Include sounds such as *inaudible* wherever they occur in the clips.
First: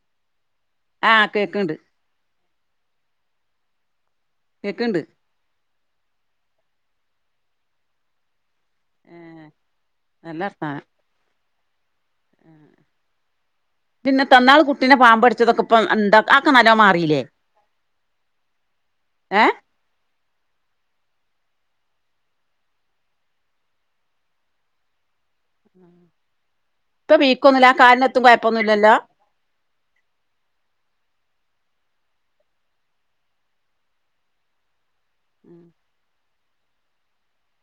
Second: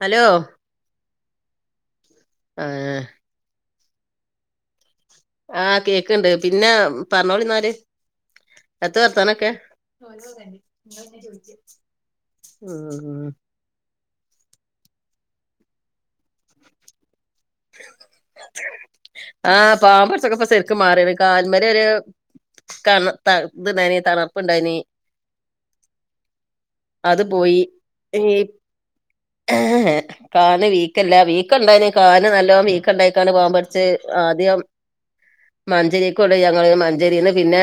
Hello ആഹ് കേക്ണ്ട് ആഹ് കേക്ണ്ട് ആഹ് കേക്ണ്ട് പിന്നെ പറഞ്ഞോളിന്നാല് എത്ത ഏഹ് വർത്താനൊക്കെ നല്ല വർത്താനം ഉം ഉം പിന്നെത്ത ഇന്നാള് കുട്ടിനെ പാമ്പട്ച്ചതൊക്കെ ഇപ്പം എന്താ അഹ്ക്കെ നല്ലോ മാറില്ലേ? ഏഹ് ആഹ് പാമ്പ് കടിച്ചതൊക്കെ ഇപ്പൊ ശരിക്ക് മാറി കാല്മ്മേലൊരു കണ ത ഇത്ണ്ടായിന് തണർപ്പ്ണ്ടായീനി ഇപ്പൊ അത് വീക്കൊന്നുല്ല ആ കാലിനെത്തും കൊഴപ്പൊന്നുല്ലല്ലോ? ഏഹ് കാലിൻ വീക്കല്ല വീക്കണ്ടായീനി കാലിന് നല്ലോം വീക്കണ്ടായിട്ടാണ് പാമ്പ് കടിച്ചെ ആദ്യം ഏഹ് മഞ്ചേരിക്കൊണ്ടയ് ഞങ്ങള് മഞ്ചേരിന്ന് പിന്നെ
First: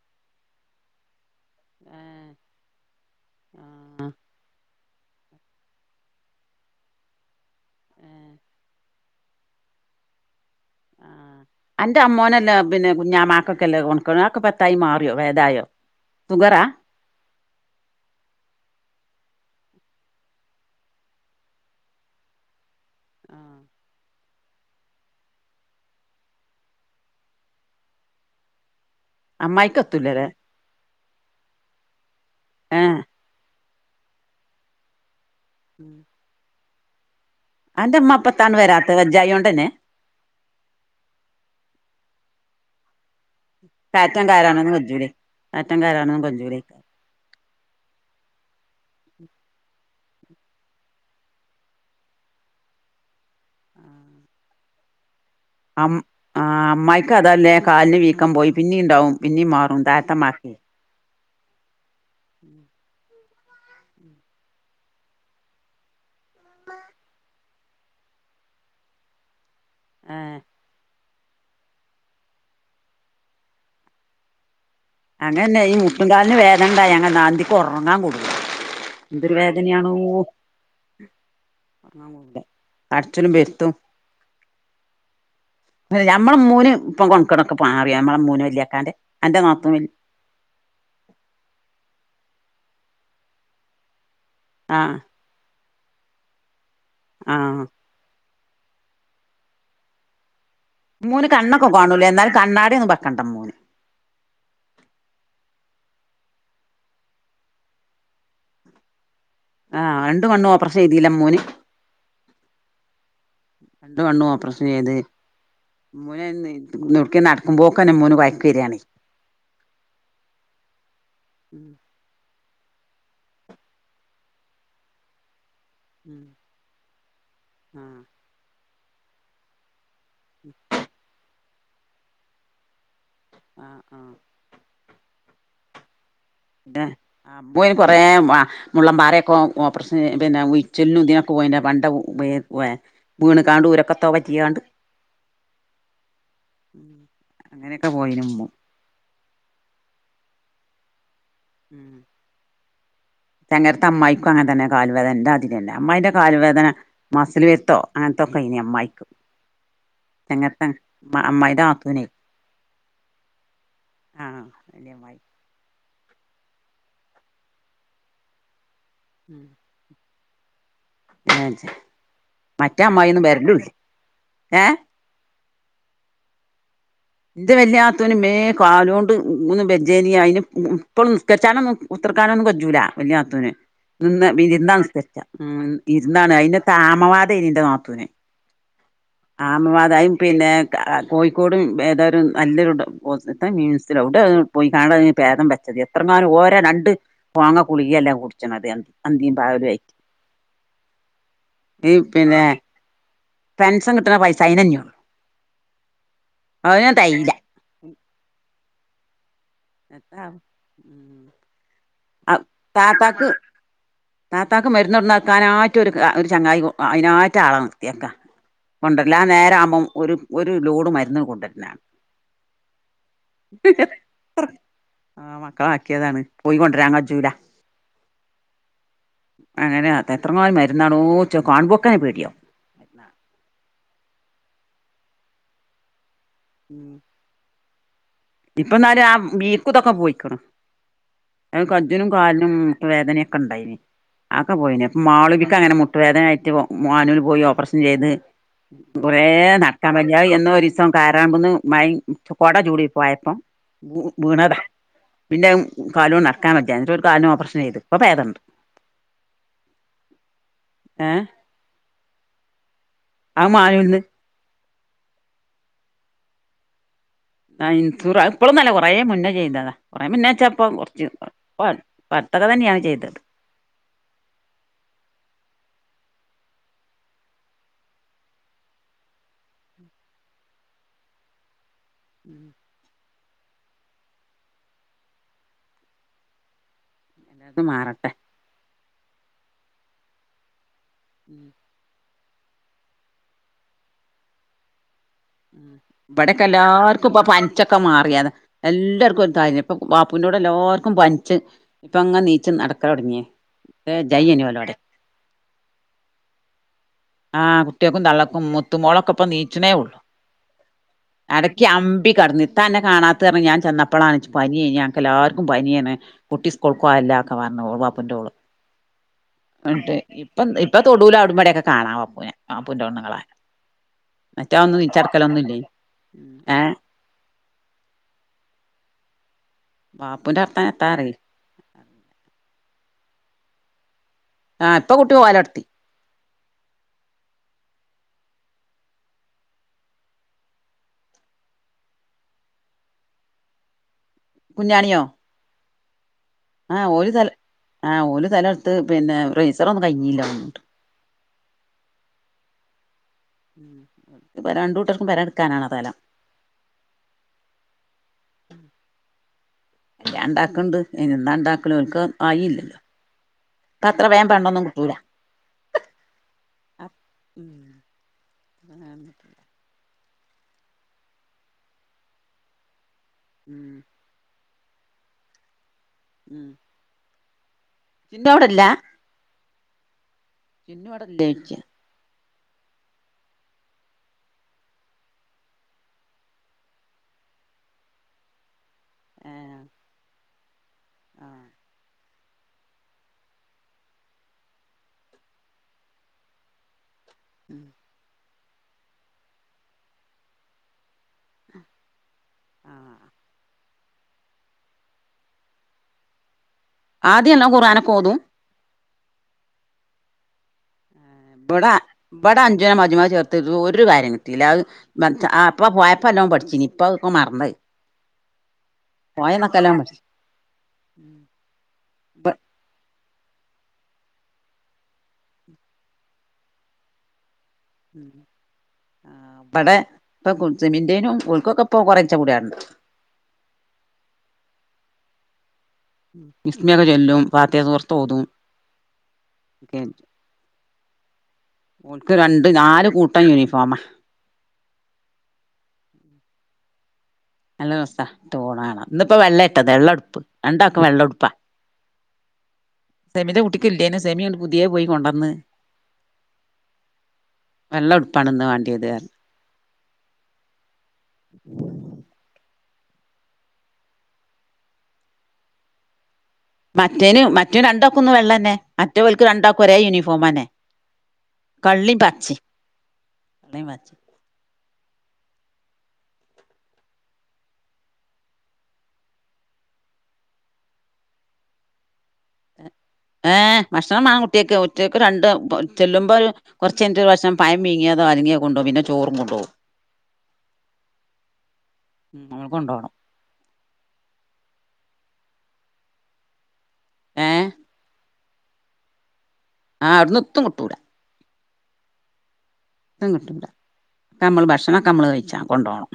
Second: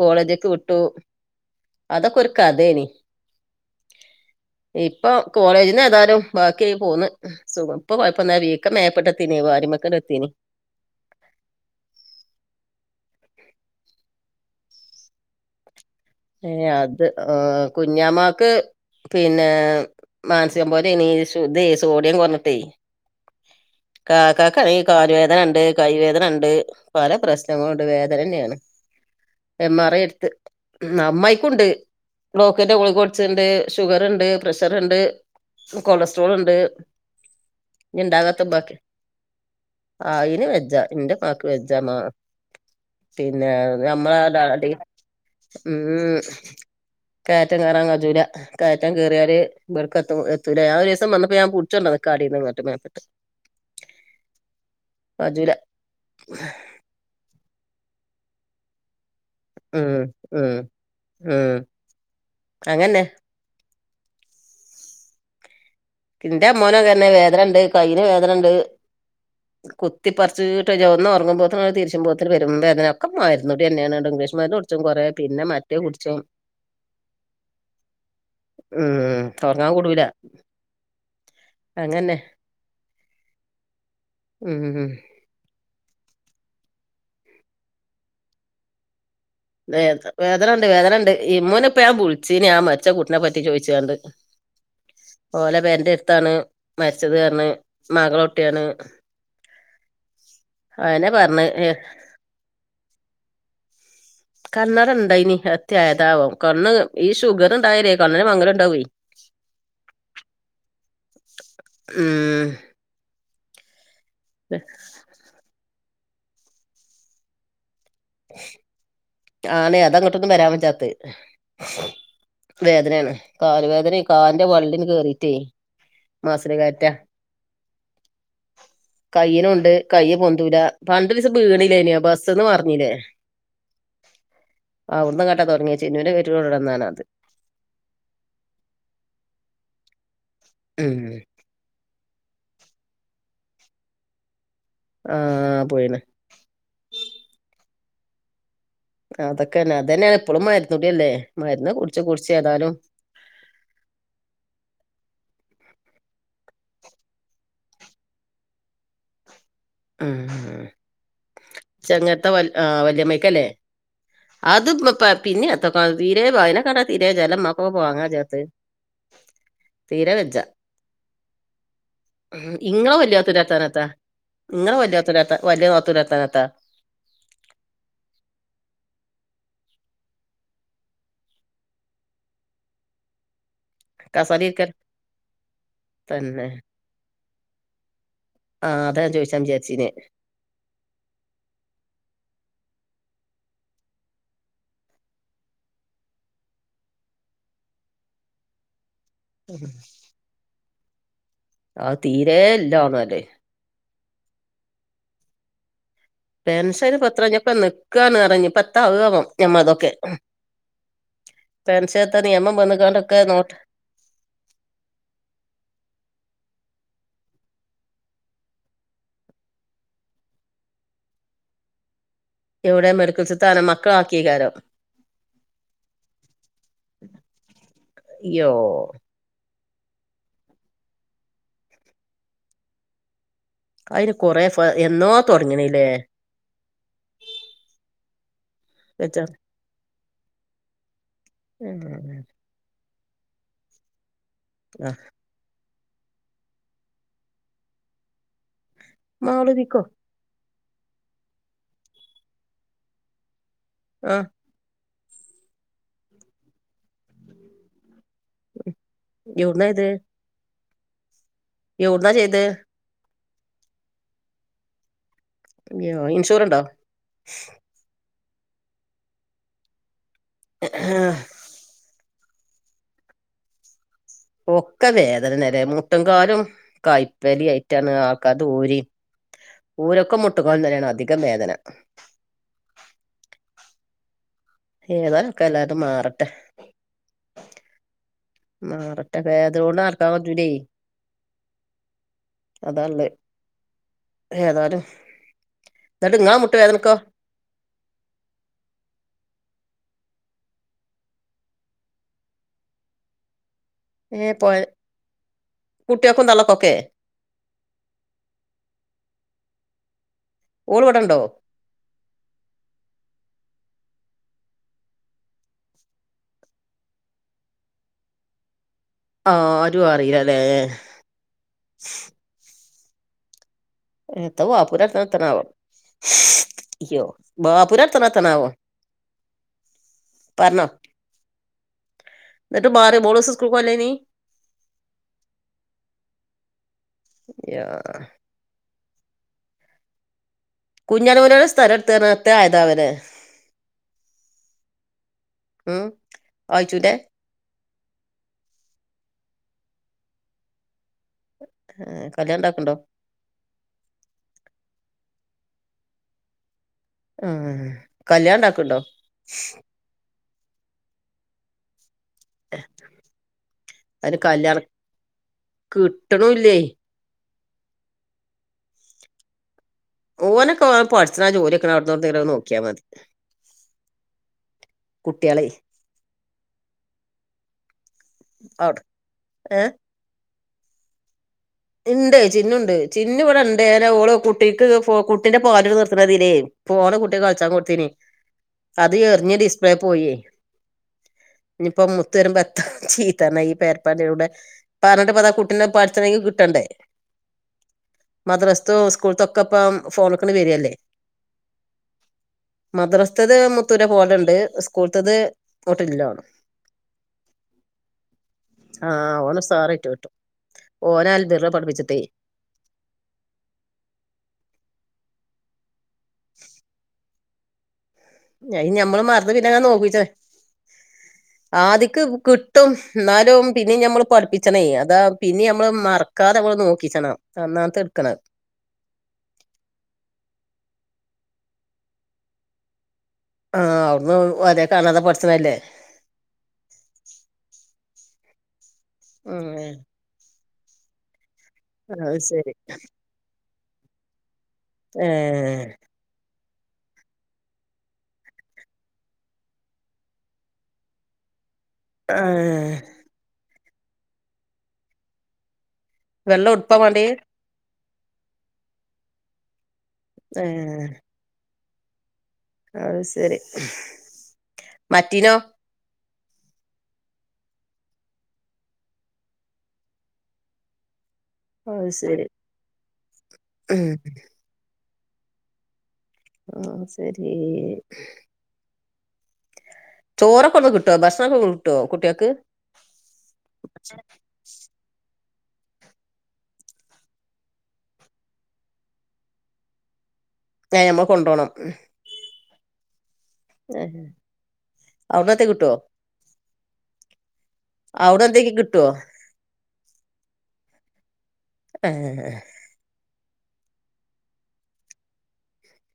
കോളേജിക്ക് വിട്ടു. അതൊക്കൊരു കതേനി ആഹ് ഇപ്പൊ കോളേജിന്ന് ന്നാലും ബാക്കി ആയി പോന്ന്. സുഖം. ഇപ്പൊ ഏഹ് കൊഴപ്പൊന്നുല്ല. വീക്കം മേപ്പെട്ട് എത്തീനി വാരിമ്മക്ക്ണ്ട് എത്തീനി. ആഹ് അന്റെ അമ്മോനല്ല പിന്നെ കുഞ്ഞാമാക്കൊക്കെല്ല കൊണ്ക്കട് ആക്കെപ്പത്തായി മാറിയോ വേദായോ ഏ അത് ആ കുഞ്ഞാമാക്ക് പിന്നെ മാൻസികം പോലേനി ശു ദേ സോഡിയം കൊറഞ്ഞിട്ടേ ആഹ് കാക്കാക്കാണെയ് കാല് വേദനണ്ട് കൈവേദനണ്ട് പല പ്രശ്നങ്ങണ്ട് വേദനന്നേണ്. എം ആർ ഐ അമ്മായിക്കെത്തൂലല്ലേ ഇട്ത്ത് അമ്മായിക്കുണ്ട് ബ്ലോക്കിന്റെ ഏഹ് ഗുളിക ച്ച്ണ്ട് ഷുഗറ്ണ്ട് പ്രഷറ്ണ്ട് കൊളസ്ട്രോൾണ്ട് അന്റെമ്മ അപ്പത്താണ് വരാത്തെ വെജ്ജായോണ്ടന്നെ അയ്‌ന് വെജ്ജാ ന്റെ മ്മാക്ക് വെജ്ജാ മാ പിന്നെ കയറ്റം നമ്മളാടടി കയറാനൊന്നും കജ്ജൂലേ കയറ്റം ഉം കയറാനൊന്നും കജ്ജൂലേക്കാരം കേറ്റം കേറാൻ കജ്ജുല. കേറ്റം കേറിയാല് ബട്ക്ക് എത് എത്തൂല ഞാഒരീസം മന്നപ്പോ ഞാൻ പുടിചൊണ്ടന്ന്ക്ക അടീന്ന്ങ്ങട്ട് മേപ്പ മ്മ് കജ്ജുല അം ആ അമ്മായിക്ക് അതല്ലേ കാലിന് വീക്കംപോയി പിന്നീണ്ടാവും പിന്നീമാറും ഉം താത്തമ്മാക്കെ ഉം ഉം അങ്ങന്നെ ഇന്റെ അമ്മോനു അതന്നെ, വേദനണ്ട് കയ്യിന് വേദനണ്ട്. ഏ കുത്തിപ്പർച്ചീട്ട് വജ്ജ ഒന്ന് ഒർങ്ങുമ്പോ തല തിരിച്ചുമ്പോത്തിന് പെരുമ്പേദന ഒക്ക മരുന്നുടിന്നേണ് ന്നട്ട് ഇഗ്ലീഷ് മരുന്നൊട് അങ്ങന്നെ ഈ മുട്ടുംകാൽന് വേദനണ്ടായ അങ്ങന്ന അന്തിക്ക് ഒറങ്ങാക്കൂടുല ഉം എന്തൊരു ഒറങ്ങാൻ വേദനയാണോ. കൂടൂല ഒർങ്ങാൻ അങ്ങന്നെ കൂടെ അട്ചലും വെര്ത്തും ഉം ഞമ്മള മോന് ഇപ്പൊ കൊണക്കേടൊക്കെ പാറി. ഞമ്മളെ മോന് വല്യാക്കാന്റെ, അന്റെ നാത്തു വല് വേദ വേദനണ്ട് വേദനണ്ട്. ഇമ്മൂനെ ഇപ്പ ഞാൻ ബിളിച്ചീനി ആ മരിച്ച കുട്ടീനെപ്പറ്റി ചോദിച്ച്ങ്ങാണ്ട്. ആഹ് ഓലെ പെരന്റെട്ത്താണ് ആ മരിച്ചത്ർഞ്ഞ് മകള ഉട്ടിയാണ്. ഇമ്മൂന് പറഞ്ഞ് ഏ, കണ്ണൊക്കെ കാണുലെ എന്നാലും കണ്ണാടിന്നും ബെക്കണ്ടമ്മൂന് കണ്ണടണ്ടായിനി. അത്യായതാവും. കണ്ണ്, ഈ ഷുഗറ് ഇണ്ടായേരേ കണ്ണിന് മങ്ങല് ഉണ്ടാവേ. ആഹ് രണ്ട്കണ്ണും ഓപ്രഷെയ്തീലെ മ്മൂന് ഉം രണ്ട്കണ്ണും പ്രശംചെയ്ത് ഇമ്മുനയ്ന് നൊട്ക്കെ നടക്കുമ്പോക്കെന്നെ ഇമ്മുന് കൊയകെരാണെ ആണെ അത ഇങ്ങട്ടൊന്നും വരാൻ വെജ്ജാത്തെ വേദനേണ് കാല് വേദനെ കാലിന്റെ വള്ളിണ്ട് കേറിട്ടേ മസില് കേറ്റ ആ കയ്യിനുണ്ട്. കയ്യ് പൊന്തൂല. പണ്ട് ഒരീസം ബീണില്ലേന്വാ? ബസ്സ്ന്ന് മറിഞ്ഞിലെ? ആഹ് ആഹ് അവുഡ്‌ന്ന്ങ്ങട്ട തൊട്ങ്ങി ചിന്നൂന്റെ പേറ്റിലണ്ടൊന്നാണ് അത്. അബ്ബുയ്ന് കൊറേ ആ മുള്ളൻമ്പാരെക്കോ ഓപ്ര പിന്നെ ഉം ഉയിച്ചില്നും ഇതിനൊക്കെ പോയിന്റ പണ്ട വീ ഹൊയ വീണ്കാണ്ട് ഊരക്കെത്തോ പറ്റിയാണ്ട് ആഹ് പോയിന്. അങ്ങനെക്കെ പോയിനി മ്മു അതൊക്കെന്നെ അതന്നെണ് എപ്പളും മരുന്നുടില്ലേ മര്ന്ന് കുടിച്ച് കുടിച്ച് ഏതാലും തെങ്ങര്ത്ത അമ്മായിക്കും അങ്ങൻതന്നെ കാല് വേദന ഇന്റാതിരിന്നെ. അമ്മായിന്റെ കാല് വേദന മസില് വെര്ത്തോ അങ്ങൻത്തൊക്കെയ്നി അമ്മായിക്ക് ഉം എങ്ങത്തെ മ്മ അമ്മായിന്റ നാത്തുനെ ചെങ്ങത്തെ വല് ആ വല്യമ്മയ്ക്കല്ലേ അത് ഇമ്മപ്പാ പിന്നെ എത്തക്ക തീരെ അയ്നക്കണ്ട തീരേ ജലം മ്മക്കൊ പോവാങ്കജ്ജാത്തെ. ഉം തീരെ വെജ മറ്റേ ഇങ്ങള് അമ്മായിയൊന്നും വല്ല്യാത്തൂൻ്റെ വരലുല്ല വർത്താനത്താ ഏ നിങ്ങള് വല്ലാത്ത ല്ലാത്ത മറ്റെ നാത്തൂൻ്റെ വർത്താനത്താ എൻ്റെ വലൃ നാത്തൂന് മേ കാലൊണ്ട് ഒന്ന് ബജനയിന് ഇപ്പം നിസ്ക്കരിച്ചാനൊന്നും കുത്തിരിക്കാനൊന്നും കജൂല വല്യ നാത്തൂന് നിന്ന് കസാലിരിക്കൽ ഇരിന്ന നിസ്കരിച്ച ഇരന്നാണ് തന്നെ അയിനെത്ത ആമവാതേനി ൻ്റ നാത്തൂന് ആ അതാ ഞാൻ ചോദിച്ചാൻ വിചാരിച്ചിനെ ആമവാദായും പിന്നെ കോഴിക്കോടും വെതാരു നല്ലൊരു മീൻസിലോ എവിടെയോ പോയി കാണ് ഭേദം വെച്ചത് എത്ര കാലം ഓരോ രണ്ട് പോങ്ങ കുളിക എല്ലാം കുടിച്ചണത് അന്തിയും പകലും ഉം. ആയിട്ട് ഈ പിന്നെ ഇത് രോഗം അല്ലേ പെൻഷൻ കിട്ടുന്ന പൈസാ അയിന്ന് തന്നെ ഒള്ളൂ പെൻഷന് പ്പെത്ര തെകയില്ല ഞ്ഞപ്പം നിക്കാന്ന് പറഞ്ഞ് ഇപ്പം എത്താകുവാണോ ഞമ്മ അതൊക്കെ എത്താവോ പെൻഷത്തെ നിയമം വന്നുകാണ്ടൊക്കെ താത്താക്ക് നോട്ട് താത്താക്ക് മരുന്ന് കൊണ്ട് നിൽക്കാനായിട്ട് ഒരു ഒരു ചങ്ങായി അതിനായിട്ട് ആളെ നിർത്തിയേക്ക കൊണ്ടുവല്ല ആഹ് നേരം ആകുമ്പം ഒരു ഒരു ലോഡ് മരുന്ന് കൊണ്ടുവരല എവിടെ മെഡിക്കൽ താനം മക്കളാക്കി എത്ര ആഹ് മക്കള് ആക്കിയതാണ് പോയികൊണ്ടരാൻ കജൂല യ്യോ അങ്ങനെയ എത്ര ങ്ങാനും മരുന്നാണോ ച്ചത് കാണുപോക്കനെ പേടിയോ അതിന് കൊറെ എന്നോ തുടങ്ങണില്ലേ ഉം ഇപ്പൊ എന്നാലും ആ വെച്ചാ വീക്കം ഇതൊക്കെ പോയിക്കണ് കജ്ജിനും ഉം. കാലിനും വേദനയൊക്കെ ഉണ്ടായിനി ആക്കെ പോയിനി ആ ഇപ്പൊ മാളൂവിക്ക് അങ്ങനെ മുട്ട് മുട്ട് വേദനായിട്ട് മാനൂൽ പോയി ഓപ്പറേഷൻ ചെയ്ത് കുറേ മാളുതിക്കോ നടക്കാൻ ഞാൻ എന്നോ ഒരു ദിവസം കാരാകുന്ന് മഴ കൊട ചൂടി പോയപ്പം ആ വീണതാ പിന്നെ കാലും കൊണ്ട് നടക്കാൻ പറ്റിയ എന്നിട്ട് ഒരു കാലിന് ഓപ്പറേഷൻ ചെയ്തു ഇപ്പൊ പേദണ്ട് എവിടന്ന ഇത് ഏഹ് എവിടന്നാ ചെയ്തെ ആഹ് മാനൂന്ന് അയ്യോ ഇൻഷുറ്ണ്ടോ ആഹ് ഇൻഷുറ് ഇപ്പളെന്നല്ല കുറേ മുന്നേ ചെയ്തതാ കുറേ മുന്നേ വെച്ചപ്പം കൊറച്ച് അത്ര തന്നെയാണ് ചെയ്തത് ഒക്കെ വേദന നേര മുട്ടുംകാലും കൈപ്പലി ആയിട്ടാണ് ഒക്കെ അത് ഊരി ഓരക്ക് മുട്ടുക്കാലിന് തന്നെയാണ് അധികം വേദന ഉം ഏതാനൊക്കെ അത് മാറട്ടെ അത് മാറട്ടെ മാറട്ടേ വേദനോണ്ട് നടക്കാൻ പറ്റൂലോ ശബ്ദം ക്ലിയർ അല്ല അതള്ളത് ഏതാലും ഇബടെ കെല്ലാർക്കും ഇപ്പം പൻ പനിച്ചക്കെ മാറിയത എല്ലാവർക്കും എന്താര്ന്ന് ഇപ്പം ബാപ്പുന്റെ അവിടെ എല്ലാവർക്കും പനിച്ച് ഇപ്പം അങ്ങ് എണീച്ച് നടക്കാൻ തുടങ്ങിയേ ഇതേ പോലെ കുട്ടിയൊക്കും തള്ളക്കൊക്കെ ആ കുട്ടിൾക്കും തള്ളക്കും മുത്തുമോളൊക്കെ ഇപ്പ ണീച്ചിനേ ഉള്ളു ഓള് ഇവിടണ്ടോ അടക്കി അമ്പി കടന്ന് എത്ത അന്നെ കാണാത്ത കാരണം ഞാൻ ചെന്നപ്പോളാണ് എനിക്ക് പനി ഞങ്ങൾ എല്ലാവർക്കും പനിയാണ് കുട്ടി സ്കൂൾക് പോഅല്ലാ ഒക്കെ പറഞ്ഞോ ബാപ്പൂൻ്റ മോള് ആരും *unintelligible* അറിയില്ലല്ലേ ഇപ്പം ഇപ്പൊ തൊടൂല അവടെമ്ബടെക്കെ കാണാം വപ്പൂനെ വാപ്പൂന്റെ പെണ്ണുങ്ങള എത്ത ബാപ്പുന്റത്താനാവോ ഏഹ് യ്യോ ബാപ്പൂന്റത്താനെത്താണാവോ വാപ്പൂന്റർത്താനെത്താറി- ന്നട്ട് മാറ്യോ മോളൂസ് സ്കൂൾക്ക് പോകലിലനീ ആപ്പ കുട്ടി പോലൊടത്തി. യാആഹ്. കുഞ്ഞാലി ഓല്യേരെ സ്ഥലം എടുത്തുറഞ്ഞു എത്തെ ആയതാവലേ. കുഞ്ഞാണ്യോ. ഉം. ആഹ് ആയിച്ചൂന്റെ ഓല് തെല ആഹ് ഒരു തെലടുത്ത് പിന്നെറൈസർ ഒന്നും കഴഞ്ഞില്ല ഓന്ന്ണ്ട് ആഹ് കല്യാണം ഇണ്ടാക്ക്ണ്ടോ ഇപ്പ രണ്ടൂട്ടർക്കും പെരം എടുക്കാനാണ് തെലം ആഹ് കല്യാണണ്ടാക്ക്ണ്ടോ ല്യാണണ്ടാക്ക്ണ്ട് അയ്നെന്താണ്ടാക്ക്നോല്ക്- ആയില്ലല്ലോ പ്പ അത്രവേം പെണ്ണൊന്നും കിട്ടൂല്ല കിട്ട്ണൂല്ലേയ് ഉം ഉം ഓനൊക്കവ പട്ച്ച്ണാ ജോലിയൊക്ക്ണ അവ്ട്ന്നൊട് ന്നേലൊക്കെ നോക്ക്യാ മതി. ഉം കുട്ട്യാളെയ്. *unintelligible* ചിന്നു അവിടെല്ല ആവുട് ഏ. *unintelligible* ഇണ്ടേയ് ചിന്നുണ്ട് ചിന്നു ഇവിടെണ്ടേന ഓള് കുട്ടിക്ക് ഫോ കുട്ടിന്റെ പാലുടി നിർത്തണതിലേയ്. ഫോണ് കുട്ടിക്ക് കളിച്ചാൻ കൊടുത്തീനേയ് അത് എറിഞ് ഡിസ്പ്ലേ പോയേയ്. ഞ്ഞിപ്പ മു തെരുമ്പത്ത് ചീത്തർഞ ഈ പേരപന്നൂടെ പറഞ്ഞിട്ടെപ്പെന്താ കുട്ടിനെ പഠിച്ചെണെങ്കി കി ട്ടണ്ടേ ഉം മദ്രസ്തോം സ്കൂൾതൊക്കപ്പ ഫോണ്ക്ക്ണ് വര്അല്ലേ മദ്റസ്ത്തത് ആമു- ഉരെ പോലെണ്ട് സ്കൂൾത്തത് ഓട്ടില്ലാണും ആദി നല്ലോം ഖുർആനൊക്കോതും. ആ ഓനുസാറായിട്ട് കിട്ടും ഓന് അൽബിറ് പഠ്പ്പിച്ചിട്ടേ. ബട അഞ്ചുനെ മജ്മഅ് ചേർത്ട്ട് ഒരു കാര്യം കിട്ടില്ല അത് അപ്പ പോയ പ്പല്ലോം പഠ്ച്ചീനി പ്പവ് ഒക്കെ മർന്നവ്. ഞയ് ഞമ്മള് മർന്ന് പിന്നങ്ങനെ നോക്കിച- ഉം. ആദിക്ക് ബ് കിട്ടും ന്നാലും പിന്നിം ഞമ്മള് പഠ്പ്പിച്ചണേ അതാ പിന്നി ണമ്മള് മർ- കാദമ്മൾ നോക്കിച്ചണം അന്നാ- ഉം ബടെ പ്പൊ കുജ്ജ്മിൻ്റെനും ഓൽക്കൊക്ക പ്പൊ കൊറെചെ പുട്യാട്ണ്ട്. ആഹ് അവിടുന്നും ഓലെ കാണാതെ പഠിച്ചണല്ലേ വിസ്മിഒക്കെ ചല്ലും പാത്തിയ സൂറത്തോതും ആഹ് ക്കെ ഓല്ക്ക് അത് രണ്ട് ശരി നാല് കൂട്ടം യൂണിഫോമ ഏഹ് നല്ലൂസ ഇട്ടു പോണ കാണ ഇന്നിപ്പ വെള്ളെട്ടത് വെള്ള ഉടുപ്പ് രണ്ടാക്കും വെള്ള ഉടുപ്പാ ആഹ് സെമിന്റെ കുട്ടിക്കില്ലേനു സെമിന്ന്ട്ട് പുതിയേ പോയി കൊണ്ടുവന്ന് വെള്ള ഉടുപ്പാമാണ്ടിയെ വെള്ള ഉടുപ്പാണ്ന്ന്‌ വണ്ടിയത് പറ- ഏഹ് അയ് ശരി മറ്റിനോ മറ്റേന് മറ്റേ രണ്ടാക്കും ഇന്ന് വെള്ളന്നെ മറ്റേ ഇവലക്ക് രണ്ടാക്കും ഒരേ യൂണിഫോം തന്നെ അത് കള്ളിം ശരി പച്ചിം ഉം ആഹ് ശരി ചോറ് ഒക്കെ കിട്ടോ ഭക്ഷണം കിട്ടോ കുട്ടിആൾക്ക് ഏഹ് ഭക്ഷണം മാണ് കുട്ടിൾക്ക് ഒറ്റക്ക് രണ്ട് ചെല്ലുമ്പോ ഒരു കുറച്ച് കഴിഞ്ഞിട്ട് ഒരു ഭക്ഷണം പയം പീങ്ങിയതോ അലങ്ങിങ്കി കൊണ്ടു പോകും പിന്നെ ചോറും കൊണ്ടപോകും ഏഹ് നമ്മൾ കൊണ്ടോണം ഉം നമ്മൾ കെണ്ടുപോകണം ഏഹ് ഔടെന്ന്എത്തെ കിട്ടോ ഏഹ് അവിടെ എന്തേങ്കി കിട്ടുവോ ആഹ് അവിടുന്ന് എത്തും കിട്ടുലാ ഏഹ് എത്തും കിട്ടുലാ ഇപ്പം മ്മള് ഭക്ഷണം മ്മള് കഴിച്ചാ കൊണ്ടോ ണം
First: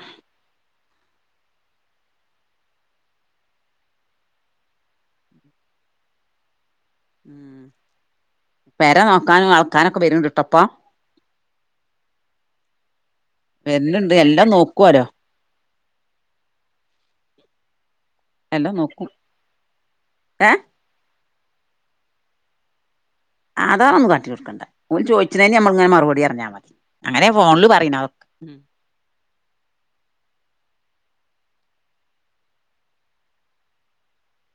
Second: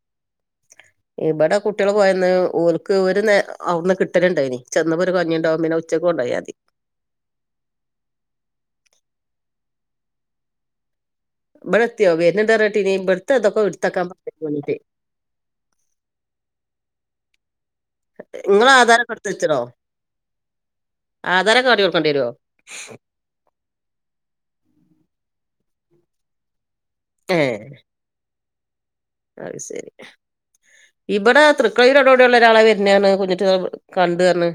ഇവിടെ കുട്ടികൾ പോയന്ന് ഓൽക്ക് ഒരു നേ അവിന്ന് കിട്ടലുണ്ടോയിനി ചെന്നപ്പോ ഒരു കഞ്ഞി ഉണ്ടാവും പിന്നെ ഉച്ചക്ക കൊണ്ടോയാ തി പെരെ നോക്കാനും അളക്കാനും ഒക്കെ വരുന്നുണ്ട് ട്ടെ ഇപ്പം ഇബടെ എത്തിയോ വരുന്നുണ്ട് പറഞ് കേട്ടീനി ഇബ്ടുത്തെ ഇതൊക്കെ ഇടുത്തെക്കാൻ വരുന്നുണ്ട് പറഞ്നീ എല്ലാം കുഞ്ഞുട്ടി നോക്കുവോലോ ഇങ്ങളെ എല്ലാം നോക്കും ആധാരക്കടുത്ത് വെച്ചോണോ ഏഹ് ആധാരം കാട്ടികൊടുക്കേണ്ടി വരോ? ആധാർ ഒന്നും കാട്ടി കൊടുക്കണ്ട ഓല് ചോയിച്ചിനെ നമ്മൾ ഇങ്ങനെ മറുപടി പറഞ്ഞാൽ മതി അങ്ങനെ ഫോണില് പറയണ ഉം അയ് ശരി ഇവിടെ തൃക്കളയൂരടോടെയള്ള ഒരാളെ വരുന്നെയാണ് കുഞ്ഞുട്ടി കണ്ട് പറഞ്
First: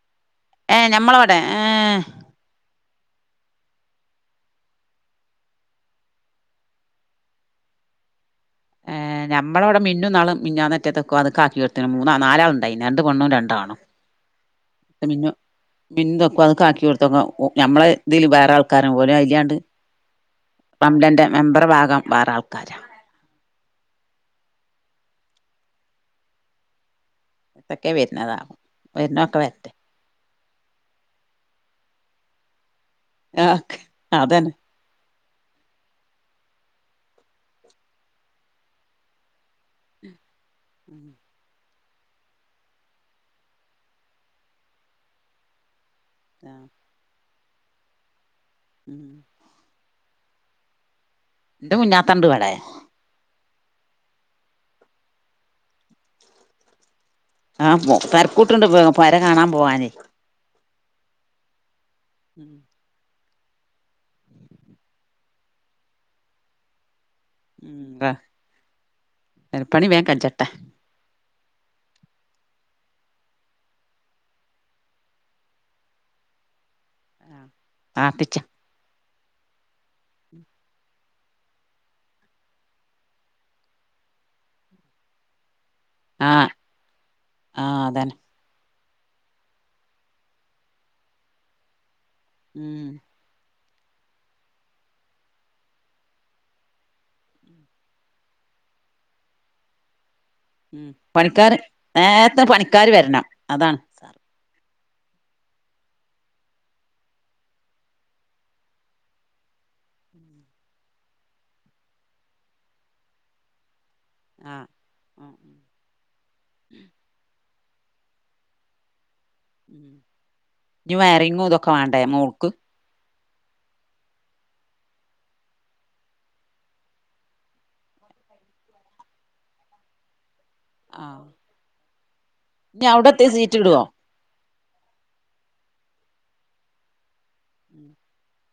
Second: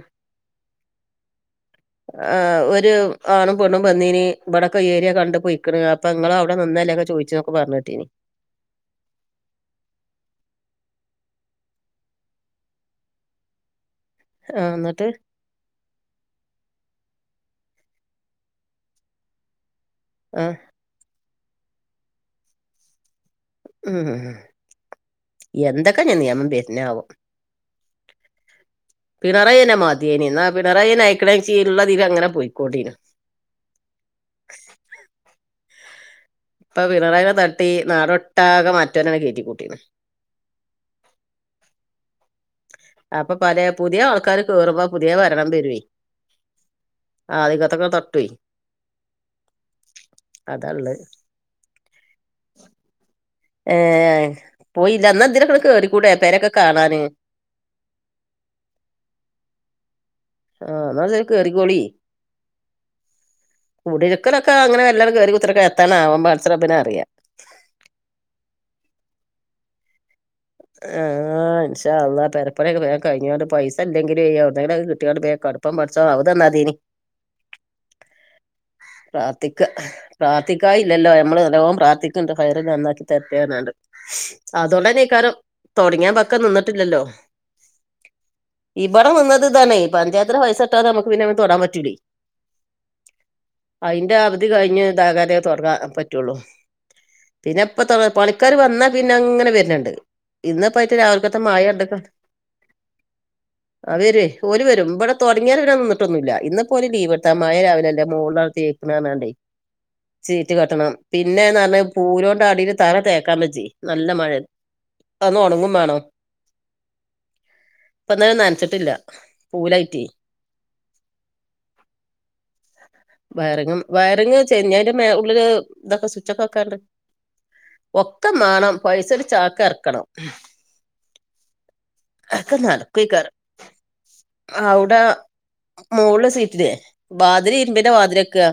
ഏഹ് ഞമ്മളെ ഇവിടെ ഏഹ് ആ് ഒരു ആണും പെ ണ്ണും വെ ന്നീനി ഇവിടെക്കെ ഏരിയ കണ്ട് പോയി ക്ക്ണ് അപ്പൊ ഇങ്ങൾ അവിടെ നിന്നല്ലേൊക്കെ ചോദിച്ചു പറഞ് കേട്ടിനി നമ്മളെ ഇവിടെ മിന്നും ഇനാള് മിഞ്ഞാനറ്റെ തക്കുവാത് ആക്കി കൊടുത്തിന് മൂന്നാ നാലാള ണ്ടായി നി രണ്ട് പെണ്ണും രണ്ട് ആണും ആഹ് എന്നിട്ട് മിന്നു മിന്നു തെക്ക് വാത് ആക്കി കൊടുത്തപ്പം ഞമ്മളെ ഇതില് വേറെ ആൾക്കാരും ഒലെ അയിലെ വേറെ ആൾക്കാരും ആഹ് റംലന്റെ മെമ്പർ ഭാഗം വേറെ ആൾക്കാരാ ഉം എന്തൊക്കെ നിയമം വര്ണെയ് ആവോ എതൊക്കെ വരുന്നതാകും വരുന്നൊക്കെ വരട്ടെ അതേ എന്നാ പിണറായി നയക്കണീ ഉള്ളത്തില് അങ്ങനെ പോയിക്കോണ്ടീനു ആഹ് അതെന്നെ ഇപ്പൊ പിണറായിനെ തട്ടി നാടൊട്ടാകെ മറ്റെനെന്നെ കയറ്റിക്കൂട്ടീന്ന് ഉം അപ്പൊ പല പുതിയ ആൾക്കാര് കേയറുമ്പോ പുതിയ ഭരണം വെരും ആഹ് ആദ്യക്കത്തെക്കെ തട്ടും ഉം അതാ ള്ളത് ഇന്റെ കുഞാത്തണ്ട് ഇവടെ ഏ പോയില്ല ഇന്നാ ഇതിലെക്കെ കേറികൂടെ പേരൊക്കെ കാണാന് ആഹ തരക്കൂട്ടുണ്ട് പോ പെര കാണാൻ പോവാനേ ആഹ് ന്നാ ഇതിലെ കോറിക്കോളിം ഉം കുടിര്ക്കലൊക്ക അങ്ങനെ മെല്ലെണ് കേറി കുത്തർക്ക എത്താണാവം പട്ച്ച റബ്ബിനറിയ. ഉവ പേര പണി വേം കച്ചട്ടെ ആഇൻഷാ അൽഹാ പേരപണിക്കെ വെ കഴിഞ്ഞോണ്ട് പൈസ ഇല്ലെലും ഏവിടെന്നെങ്കിലൊക്കെ കിട്ടോണ്ട് വേം കടു പ്പം പഠിച്ചാ *unintelligible* ആപാ പിച്ച പ്രാറ തിക്കാം പ്രാർത്ഥിക്കായില്ലല്ലോ നമ്മള് നല്ലോം പ്രാർഥിക്ണ്ട് ഖൈറ് നന്നാക്കി തെര്റ്റെർഞാണ്ട്. ശ് അതൊണ്ടെന്നെയ്ക്കാരം തൊടങ്ങ്യപക്കം ആഹ് നിന്നിട്ടില്ലല്ലോ. ആഹ് അതന്നെ ഇവിടെ നിന്നത് ഇതാണ് പഞ്ചായത്തിലെ പൈസ കിട്ടാതെ നമുക്ക് പിന്നെയിമേ ത്തെടാൻ പറ്റൂലെ ഉം അതിന്റെ അവധി കഴിഞ് ഇതാകാതെ തുറങ്ങാൻ പറ്റുള്ളൂ പിന്നെ ഇപ്പ ത്തെ പണിക്കാർ വന്നാ പിന്നെ അങ്ങനെ വരുന്നുണ്ട് ഉം ഇന്ന്പ്പൈറ്റ രാവിൽക്കത്തെ പണിക്കാര് മയണ്ട്ക്ക നേരത്തെ പണിക്കാര് വരണം അതാണ് അ വരുവേ. ഓല് വരും ഇവിടെ തുടങ്ങിയര വരൻന്നിട്ടൊന്നുല്ല ഇന്ന് പോ ഓല് ലീവ്ടുത്ത മായ രാവിലല്ല ൻ്റെ മോളാണ് തേക്കണ അർഞാണ്ടേ. ചീറ്റ് കെട്ടണം പിന്നെന്നർഞ്ഞാ പൂലോണ്ടടിൽ തറ തേക്കാബജ്ജയ്. നല്ല മഴ ആഹ് അന്ന് ഒണങ്ങും മാണം. പ്പന്ന് നൻച്ചിട്ടില്ല പൂലായിറ്റി. ന് വയറിങ്ങും ഇതൊക്കെ വണ്ട മോൾക്ക് വയറി വയറിങ്ചെ ന്നി അയി ന്റെ ഉള്ളില് ഇതൊക്കെ സ്വിച്ച് ഒക്കെ വെക്കാണ്ട് ഒക്ക മാണം പൈസ ഒരു ചാക് എർക്കണം. ആഹ്. അക്കെ ഇനി അവിടെത്തെ നട്ക്കുവയ്ക്കാരം. സീറ്റ് ഇടുവോ അവിടെ മോള് സീറ്റിലേ ബാത് ന്റെ വതില് വെക്ക ക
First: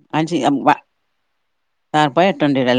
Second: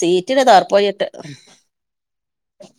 സീറ്റിട താർപായി ട്ട ഡാർപായ എട്ടൊണ്ടിടൽ.